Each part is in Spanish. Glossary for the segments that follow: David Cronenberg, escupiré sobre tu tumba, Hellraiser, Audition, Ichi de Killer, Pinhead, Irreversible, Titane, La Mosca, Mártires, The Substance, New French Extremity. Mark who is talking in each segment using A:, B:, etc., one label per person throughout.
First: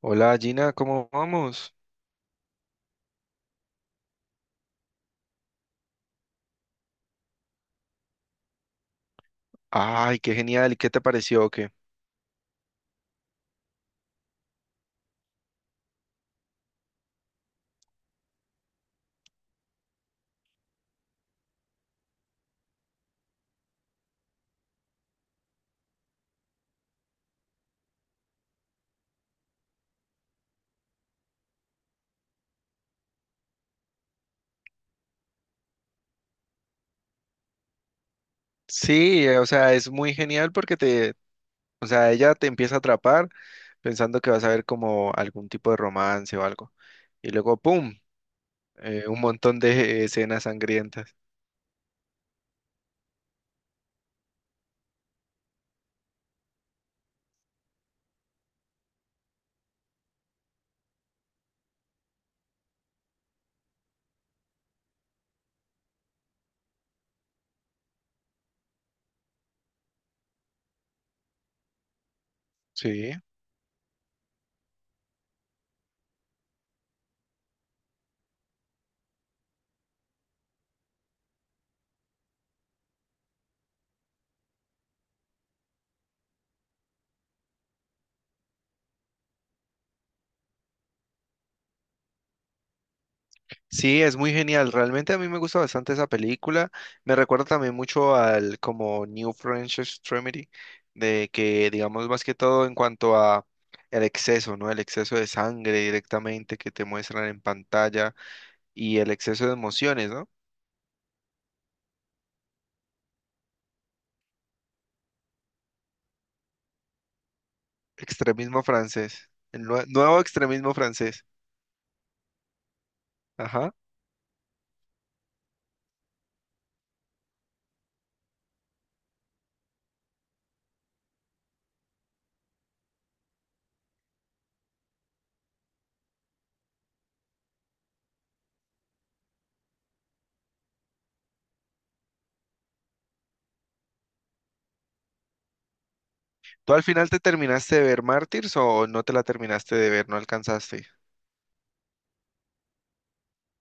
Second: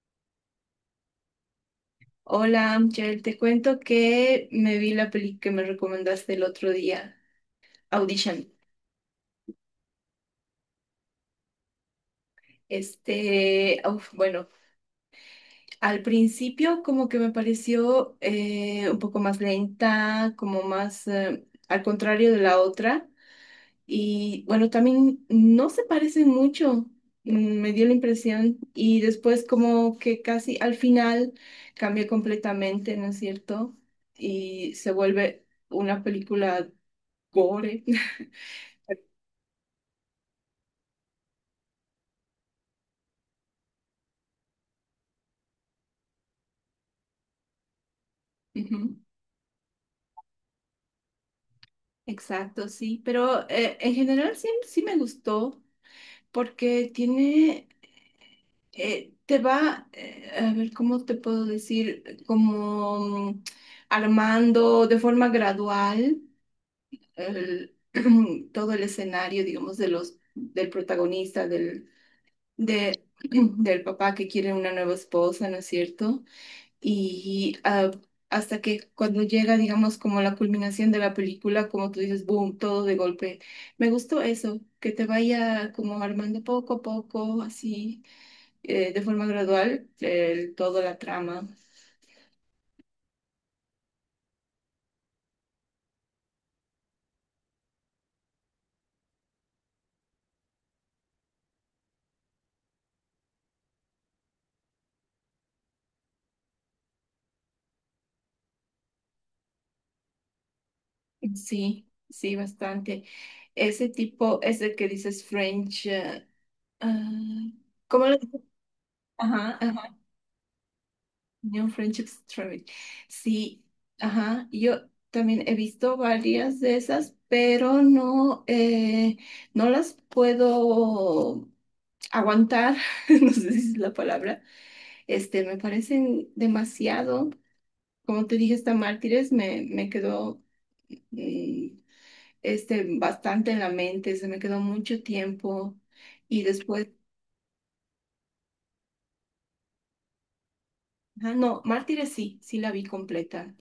A: Hola Gina, ¿cómo vamos?
B: Hola, Amchel, te cuento que me vi la peli que me recomendaste el otro día, Audition.
A: Ay, qué genial, ¿y qué te pareció o qué?
B: Uf, bueno, al principio como que me pareció un poco más lenta, como más al contrario de la otra. Y bueno, también no se parecen mucho, me dio la impresión. Y después como que casi al final cambia completamente, ¿no es cierto? Y se vuelve una película gore.
A: Sí, o sea, es muy genial o sea, ella te empieza a atrapar pensando que vas a ver como algún tipo de romance o algo. Y luego, ¡pum!
B: Ujú.
A: Un montón de escenas sangrientas.
B: Exacto, sí, pero en general sí, sí me gustó porque tiene, te va, a ver, ¿cómo te puedo decir? Como mm, armando de forma gradual el- todo el escenario, digamos, de los, del protagonista, de,
A: Sí.
B: del papá que quiere una nueva esposa, ¿no es cierto? Y hasta que cuando llega, digamos, como la culminación de la película, como tú dices, boom, todo de golpe. Me gustó eso, que te vaya como armando poco a poco, así, de forma gradual, toda la trama.
A: Sí, es muy genial. Realmente a mí me gusta bastante esa película. Me recuerda también mucho al como New French Extremity, de que digamos más que todo en cuanto a el exceso, ¿no? El exceso de sangre directamente que te muestran en pantalla y el exceso de emociones, ¿no?
B: Sí, sí, bastante. Ese tipo, ese que dices French, Ah, ¿cómo lo dices?
A: Extremismo francés,
B: Ajá,
A: el
B: ajá.
A: nuevo extremismo francés.
B: New Friendships Travel. Sí,
A: Ajá.
B: ajá. Yo también he visto varias de esas, pero no, no las puedo aguantar. No sé si es la palabra. Me parecen demasiado. Como te dije, esta Mártires me quedó mm, bastante en la mente. Se me quedó mucho tiempo. Y
A: ¿Tú al
B: después,
A: final te terminaste de ver Mártires o no te la terminaste de ver, no alcanzaste?
B: no, Mártires sí, sí la vi completa.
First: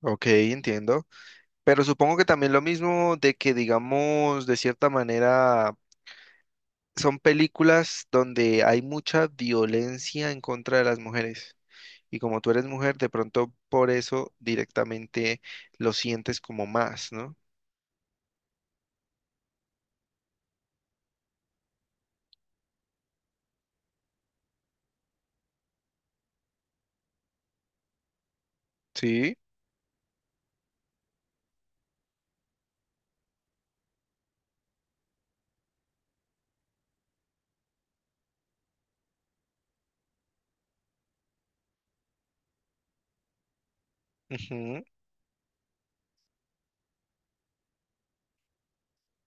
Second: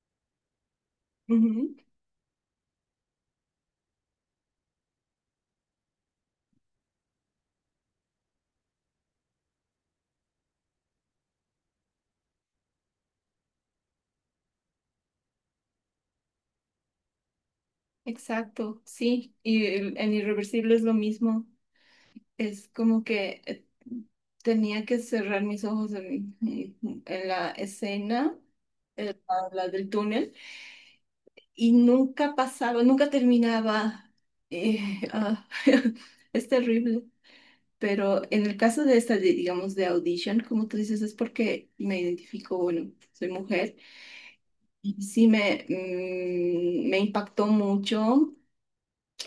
A: Ok, entiendo.
B: Ujú.
A: Pero supongo que también lo mismo de que, digamos, de cierta manera, son películas donde hay mucha violencia en contra de las mujeres. Y como tú eres mujer, de pronto por eso directamente lo sientes como más, ¿no?
B: Exacto, sí, y en Irreversible es lo mismo, es como que tenía que cerrar mis ojos en la escena,
A: Sí.
B: la del túnel, y nunca pasaba, nunca terminaba, eh, ah, es terrible, pero en el caso de esta, digamos, de Audition, como tú dices, es porque me identifico, bueno, soy mujer,
A: Ujú.
B: y sí me impactó mucho.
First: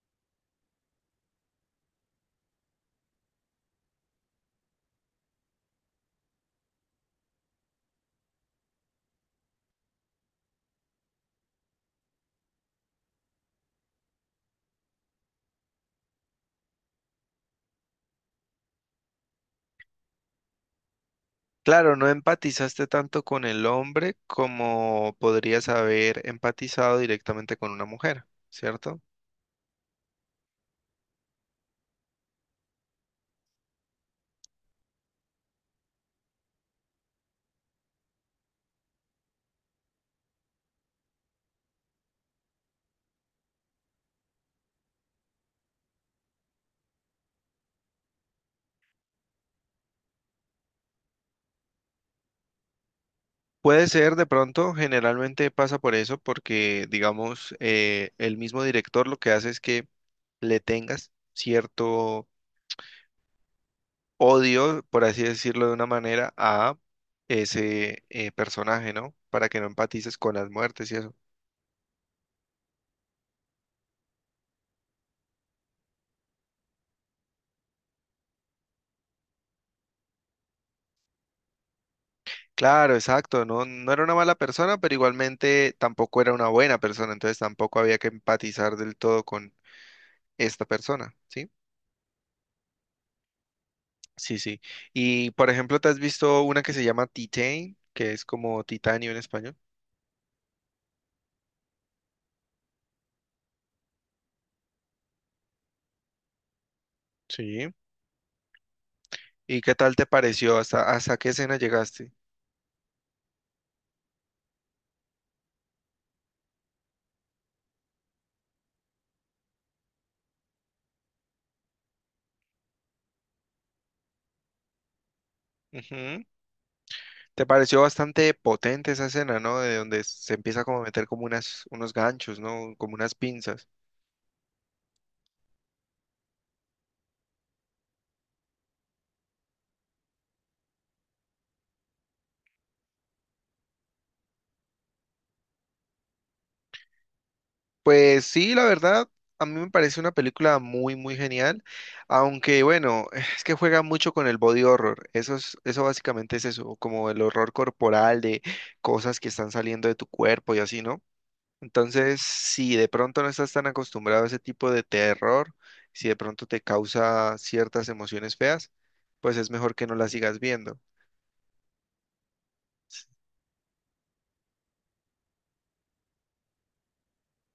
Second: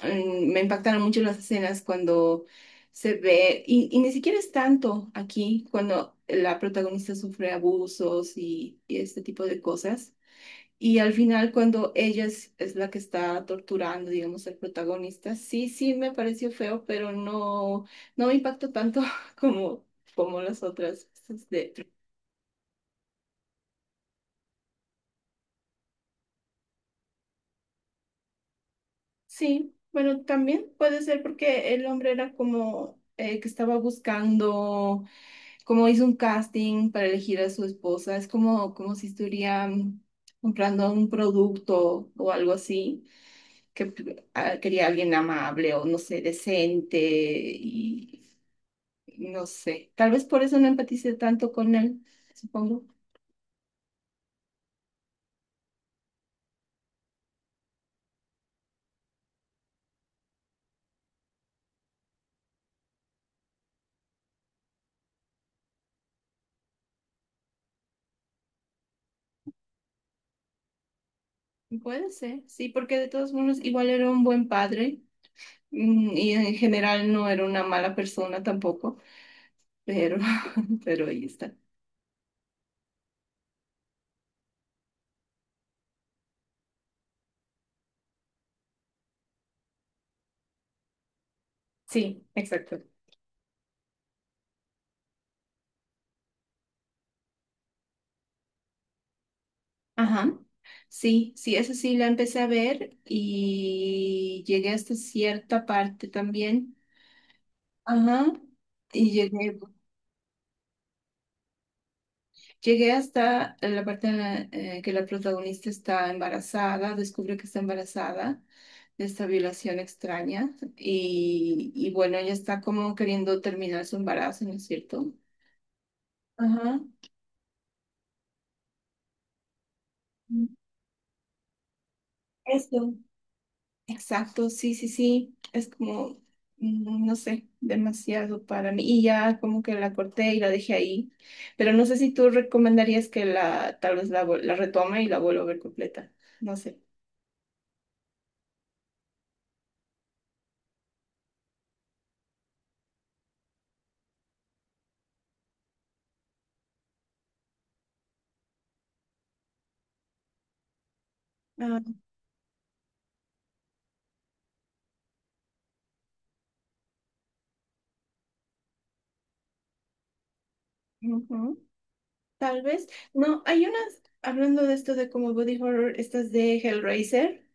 B: Me impactaron mucho las escenas cuando se ve, y ni siquiera es tanto aquí, cuando la protagonista sufre abusos y este tipo de cosas. Y al final, cuando ella es la que está torturando, digamos, al protagonista, sí, sí me pareció feo, pero no, no me impactó tanto como, como las otras.
A: Claro, no empatizaste tanto con el hombre como podrías haber empatizado directamente con una mujer, ¿cierto?
B: Sí, bueno, también puede ser porque el hombre era como que estaba buscando, como hizo un casting para elegir a su esposa, es como si estuviera comprando un producto o algo así, que quería alguien amable o no sé, decente y no sé, tal vez por eso no empaticé tanto con él, supongo.
A: Puede ser de pronto, generalmente pasa por eso, porque digamos, el mismo director lo que hace es que le tengas cierto odio, por así decirlo de una manera, a ese personaje, ¿no? Para que no empatices con las muertes y eso.
B: Puede ser, sí, porque de todos modos igual era un buen padre. Y en general no era una mala persona tampoco, pero, pero ahí está.
A: Claro, exacto, no, no era una mala persona, pero igualmente tampoco era una buena persona, entonces tampoco había que empatizar del todo con esta persona, ¿sí?
B: Sí, exacto.
A: Sí, sí. Y por ejemplo, ¿te has visto una que se llama Titane, que es como titanio en español?
B: Ajá. Sí, sí, esa sí la empecé a ver y llegué hasta cierta parte también.
A: Sí.
B: Ajá. Y
A: ¿Y qué tal te pareció? Hasta qué escena llegaste?
B: llegué hasta la parte que la protagonista está embarazada, descubre que está embarazada de esta violación extraña y bueno, ella está como queriendo terminar su embarazo, ¿no es cierto?
A: Ujú.
B: Ajá.
A: Te pareció bastante potente esa escena, ¿no? De donde se empieza como a meter como unos ganchos, ¿no?
B: Eso.
A: Como unas pinzas.
B: Exacto, sí, sí, sí. Es como, no sé, demasiado para mí. Y ya como que la corté y la dejé ahí. Pero no sé si tú recomendarías que tal vez la retome y la vuelva a ver completa. No sé.
A: Pues sí, la verdad, a mí me parece una película muy genial. Aunque bueno, es que juega mucho con el body horror. Eso es, eso básicamente es eso, como el horror corporal de cosas que están saliendo de tu cuerpo y así, ¿no?
B: Ah,
A: Entonces, si de pronto no estás tan acostumbrado a ese tipo de terror, si de pronto te causa ciertas emociones feas, pues es mejor que no las sigas viendo.
B: Ujú. Tal vez. No, hay unas, hablando de esto de como body horror, estas de Hellraiser.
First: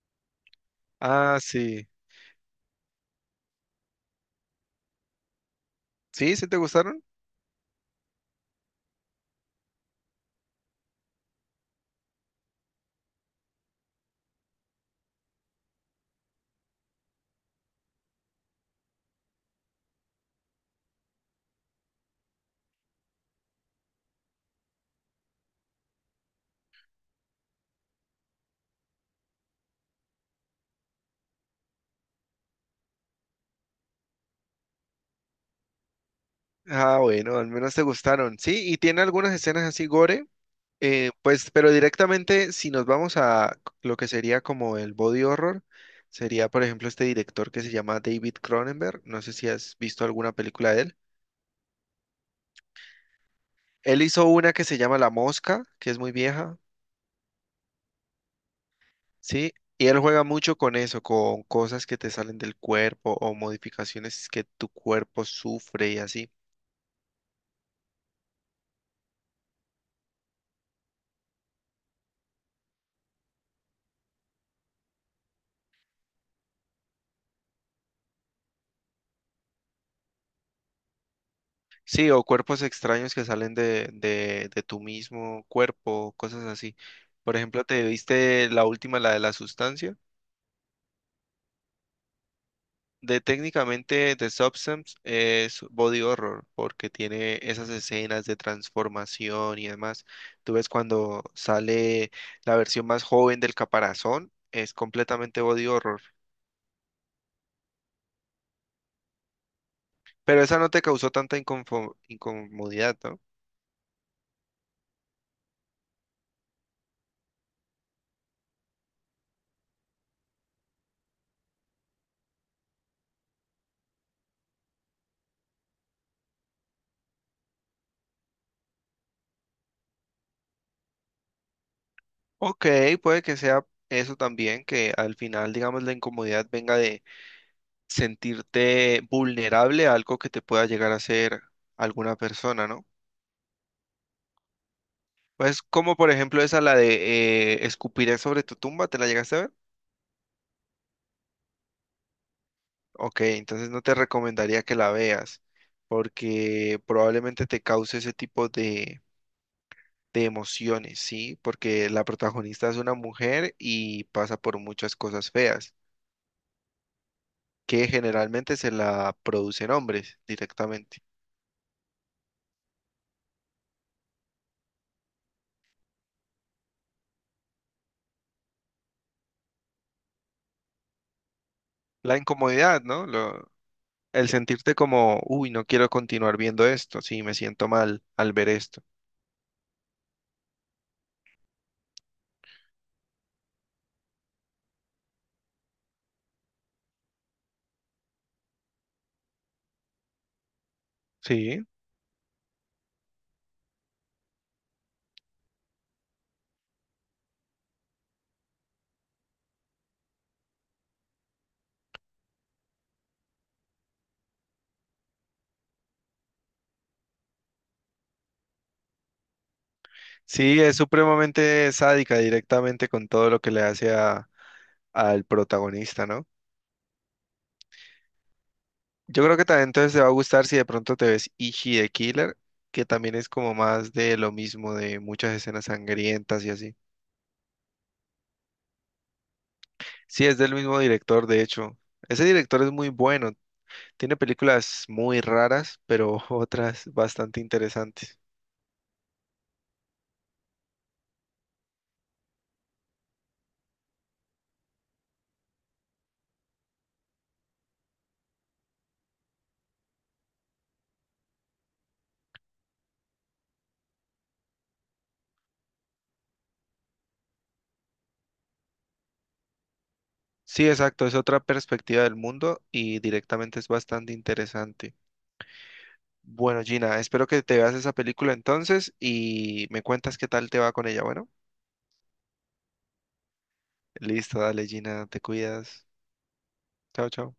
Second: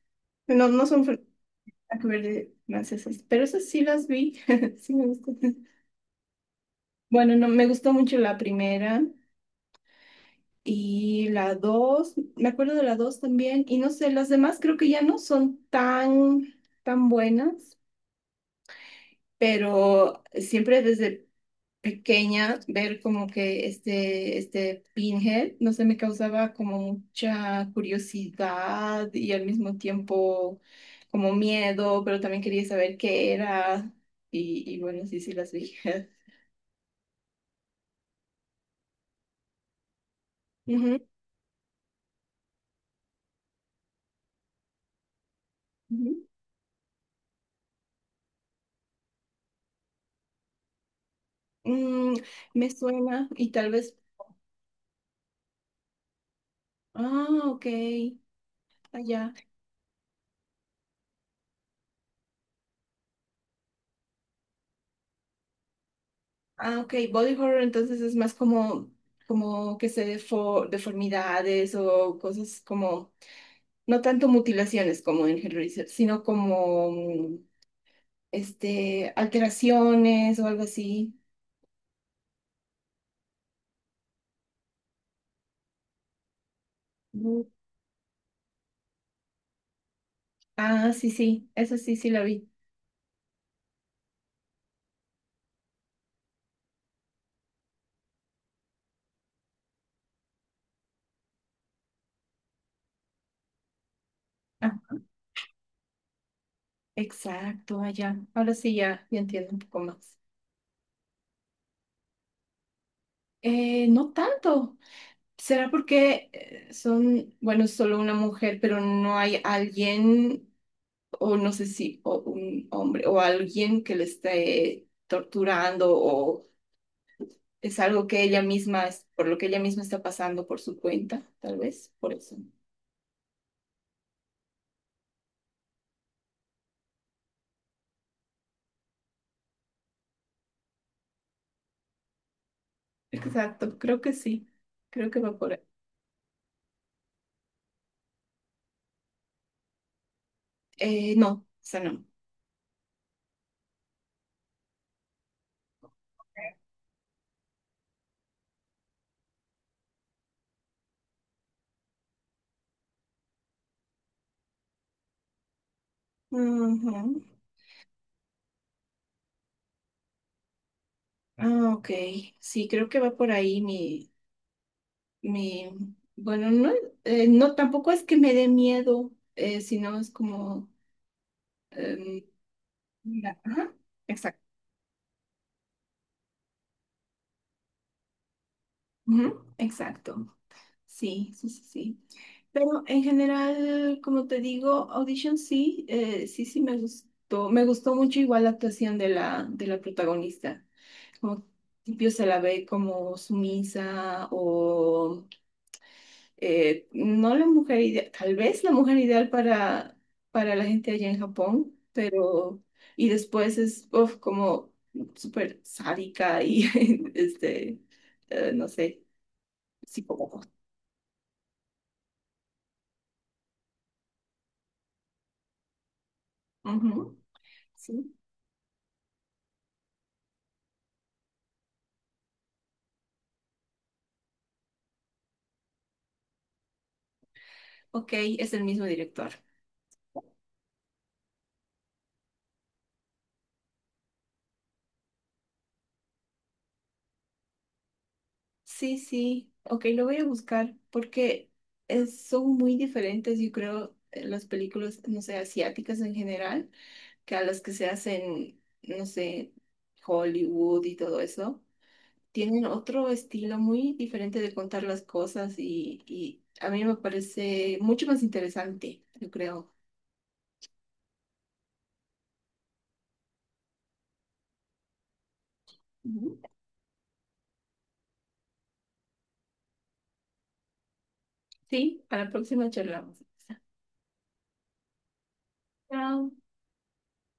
B: No, no son
A: Ah, sí.
B: nada que ver de francesas, pero esas sí las vi. Sí me gustan.
A: ¿Sí? ¿Sí te gustaron?
B: Bueno, no, me gustó mucho la primera. Y la 2 me acuerdo de la 2 también, y no sé, las demás creo que ya no son tan buenas, pero siempre desde pequeña ver como que este Pinhead, no sé, me causaba como mucha curiosidad y al mismo tiempo como miedo, pero también quería saber qué era, y bueno, sí, sí las vi.
A: Ah, bueno, al menos te gustaron. Sí, y tiene algunas escenas así gore,
B: Ujú,
A: pues, pero directamente si nos vamos a lo que sería como el body horror,
B: ujú.
A: sería, por ejemplo, este director que se llama David Cronenberg. No sé si has visto alguna película de él.
B: Mm, Me suena, y tal vez,
A: Él hizo una que se llama La Mosca, que es muy vieja.
B: ok, allá.
A: Sí, y él juega mucho con eso, con cosas que te salen del cuerpo o modificaciones que tu cuerpo sufre y así.
B: Ah, ok, body horror entonces es más como que se deformidades o cosas como, no tanto mutilaciones como en Hellraiser, sino como alteraciones o algo así.
A: Sí, o cuerpos extraños que salen de tu mismo cuerpo, cosas así. Por
B: Mm.
A: ejemplo, ¿te viste la última, la de la sustancia?
B: Ah, sí, sí, eso sí, sí la vi.
A: De técnicamente The Substance es body horror porque tiene esas escenas de transformación y demás. Tú ves cuando sale la versión más joven del caparazón,
B: Ah,
A: es completamente body horror.
B: exacto, ya. Ahora sí ya entiendo un poco más.
A: Pero esa no te causó tanta incomodidad, ¿no?
B: No tanto. ¿Será porque bueno, es solo una mujer, pero no hay alguien? O no sé si o un hombre o alguien que le esté torturando o es algo que ella misma, por lo que ella misma está pasando por su cuenta, tal vez, por eso.
A: Ok, puede que sea eso también, que al final, digamos, la incomodidad venga de sentirte vulnerable a algo que te pueda llegar a hacer alguna persona, ¿no?
B: Exacto, creo que sí, creo que va por ahí.
A: Pues como por ejemplo esa, la de escupiré sobre tu tumba, ¿te la llegaste a ver?
B: No, esa no.
A: Ok, entonces no te recomendaría que la veas, porque probablemente te cause ese tipo de emociones, ¿sí? Porque la protagonista es una mujer y pasa por muchas cosas feas.
B: Ujú.
A: Que generalmente se la producen hombres directamente.
B: Ah, ok, sí, creo que va por ahí mi, bueno, no, no, tampoco es que me dé miedo, sino es como,
A: La
B: em,
A: incomodidad, ¿no?
B: mira,
A: Lo,
B: ajá,
A: el
B: exacto,
A: sentirte como, uy, no quiero continuar viendo esto, sí, me siento mal al ver esto.
B: ujú, exacto, sí, sí, sí, sí. Pero en general, como te digo, Audition sí, sí, sí me gustó. Me gustó mucho igual la actuación de de la protagonista. Como que
A: Sí,
B: al principio se la ve como sumisa o no la mujer ideal, tal vez la mujer ideal para la gente allá en Japón, pero y después es uf, como súper sádica y este, no sé, psicópata.
A: sí, es supremamente sádica directamente con todo lo que le hace al protagonista, ¿no?
B: Ujú, sí.
A: Yo creo que también entonces te va a gustar si de pronto te ves Ichi de Killer, que también es como más de lo mismo, de muchas escenas sangrientas y así.
B: Ok, es el mismo director.
A: Sí, es del mismo director, de hecho. Ese director es muy bueno, tiene películas muy raras, pero otras bastante interesantes.
B: Sí, sí, ok, lo voy a buscar porque son muy diferentes, yo creo, las películas, no sé, asiáticas en general, que a las que se hacen, no sé, Hollywood y todo eso. Tienen otro estilo muy diferente de contar las cosas y a mí me parece mucho más interesante, yo creo.
A: Sí, exacto, es otra perspectiva del mundo y directamente es bastante interesante.
B: Ujú.
A: Bueno, Gina, espero que te veas esa película entonces y me cuentas qué tal te va con ella. Bueno,
B: Sí, a la próxima charlamos.
A: listo, dale, Gina, te cuidas.
B: Chao.
A: Chao, chao.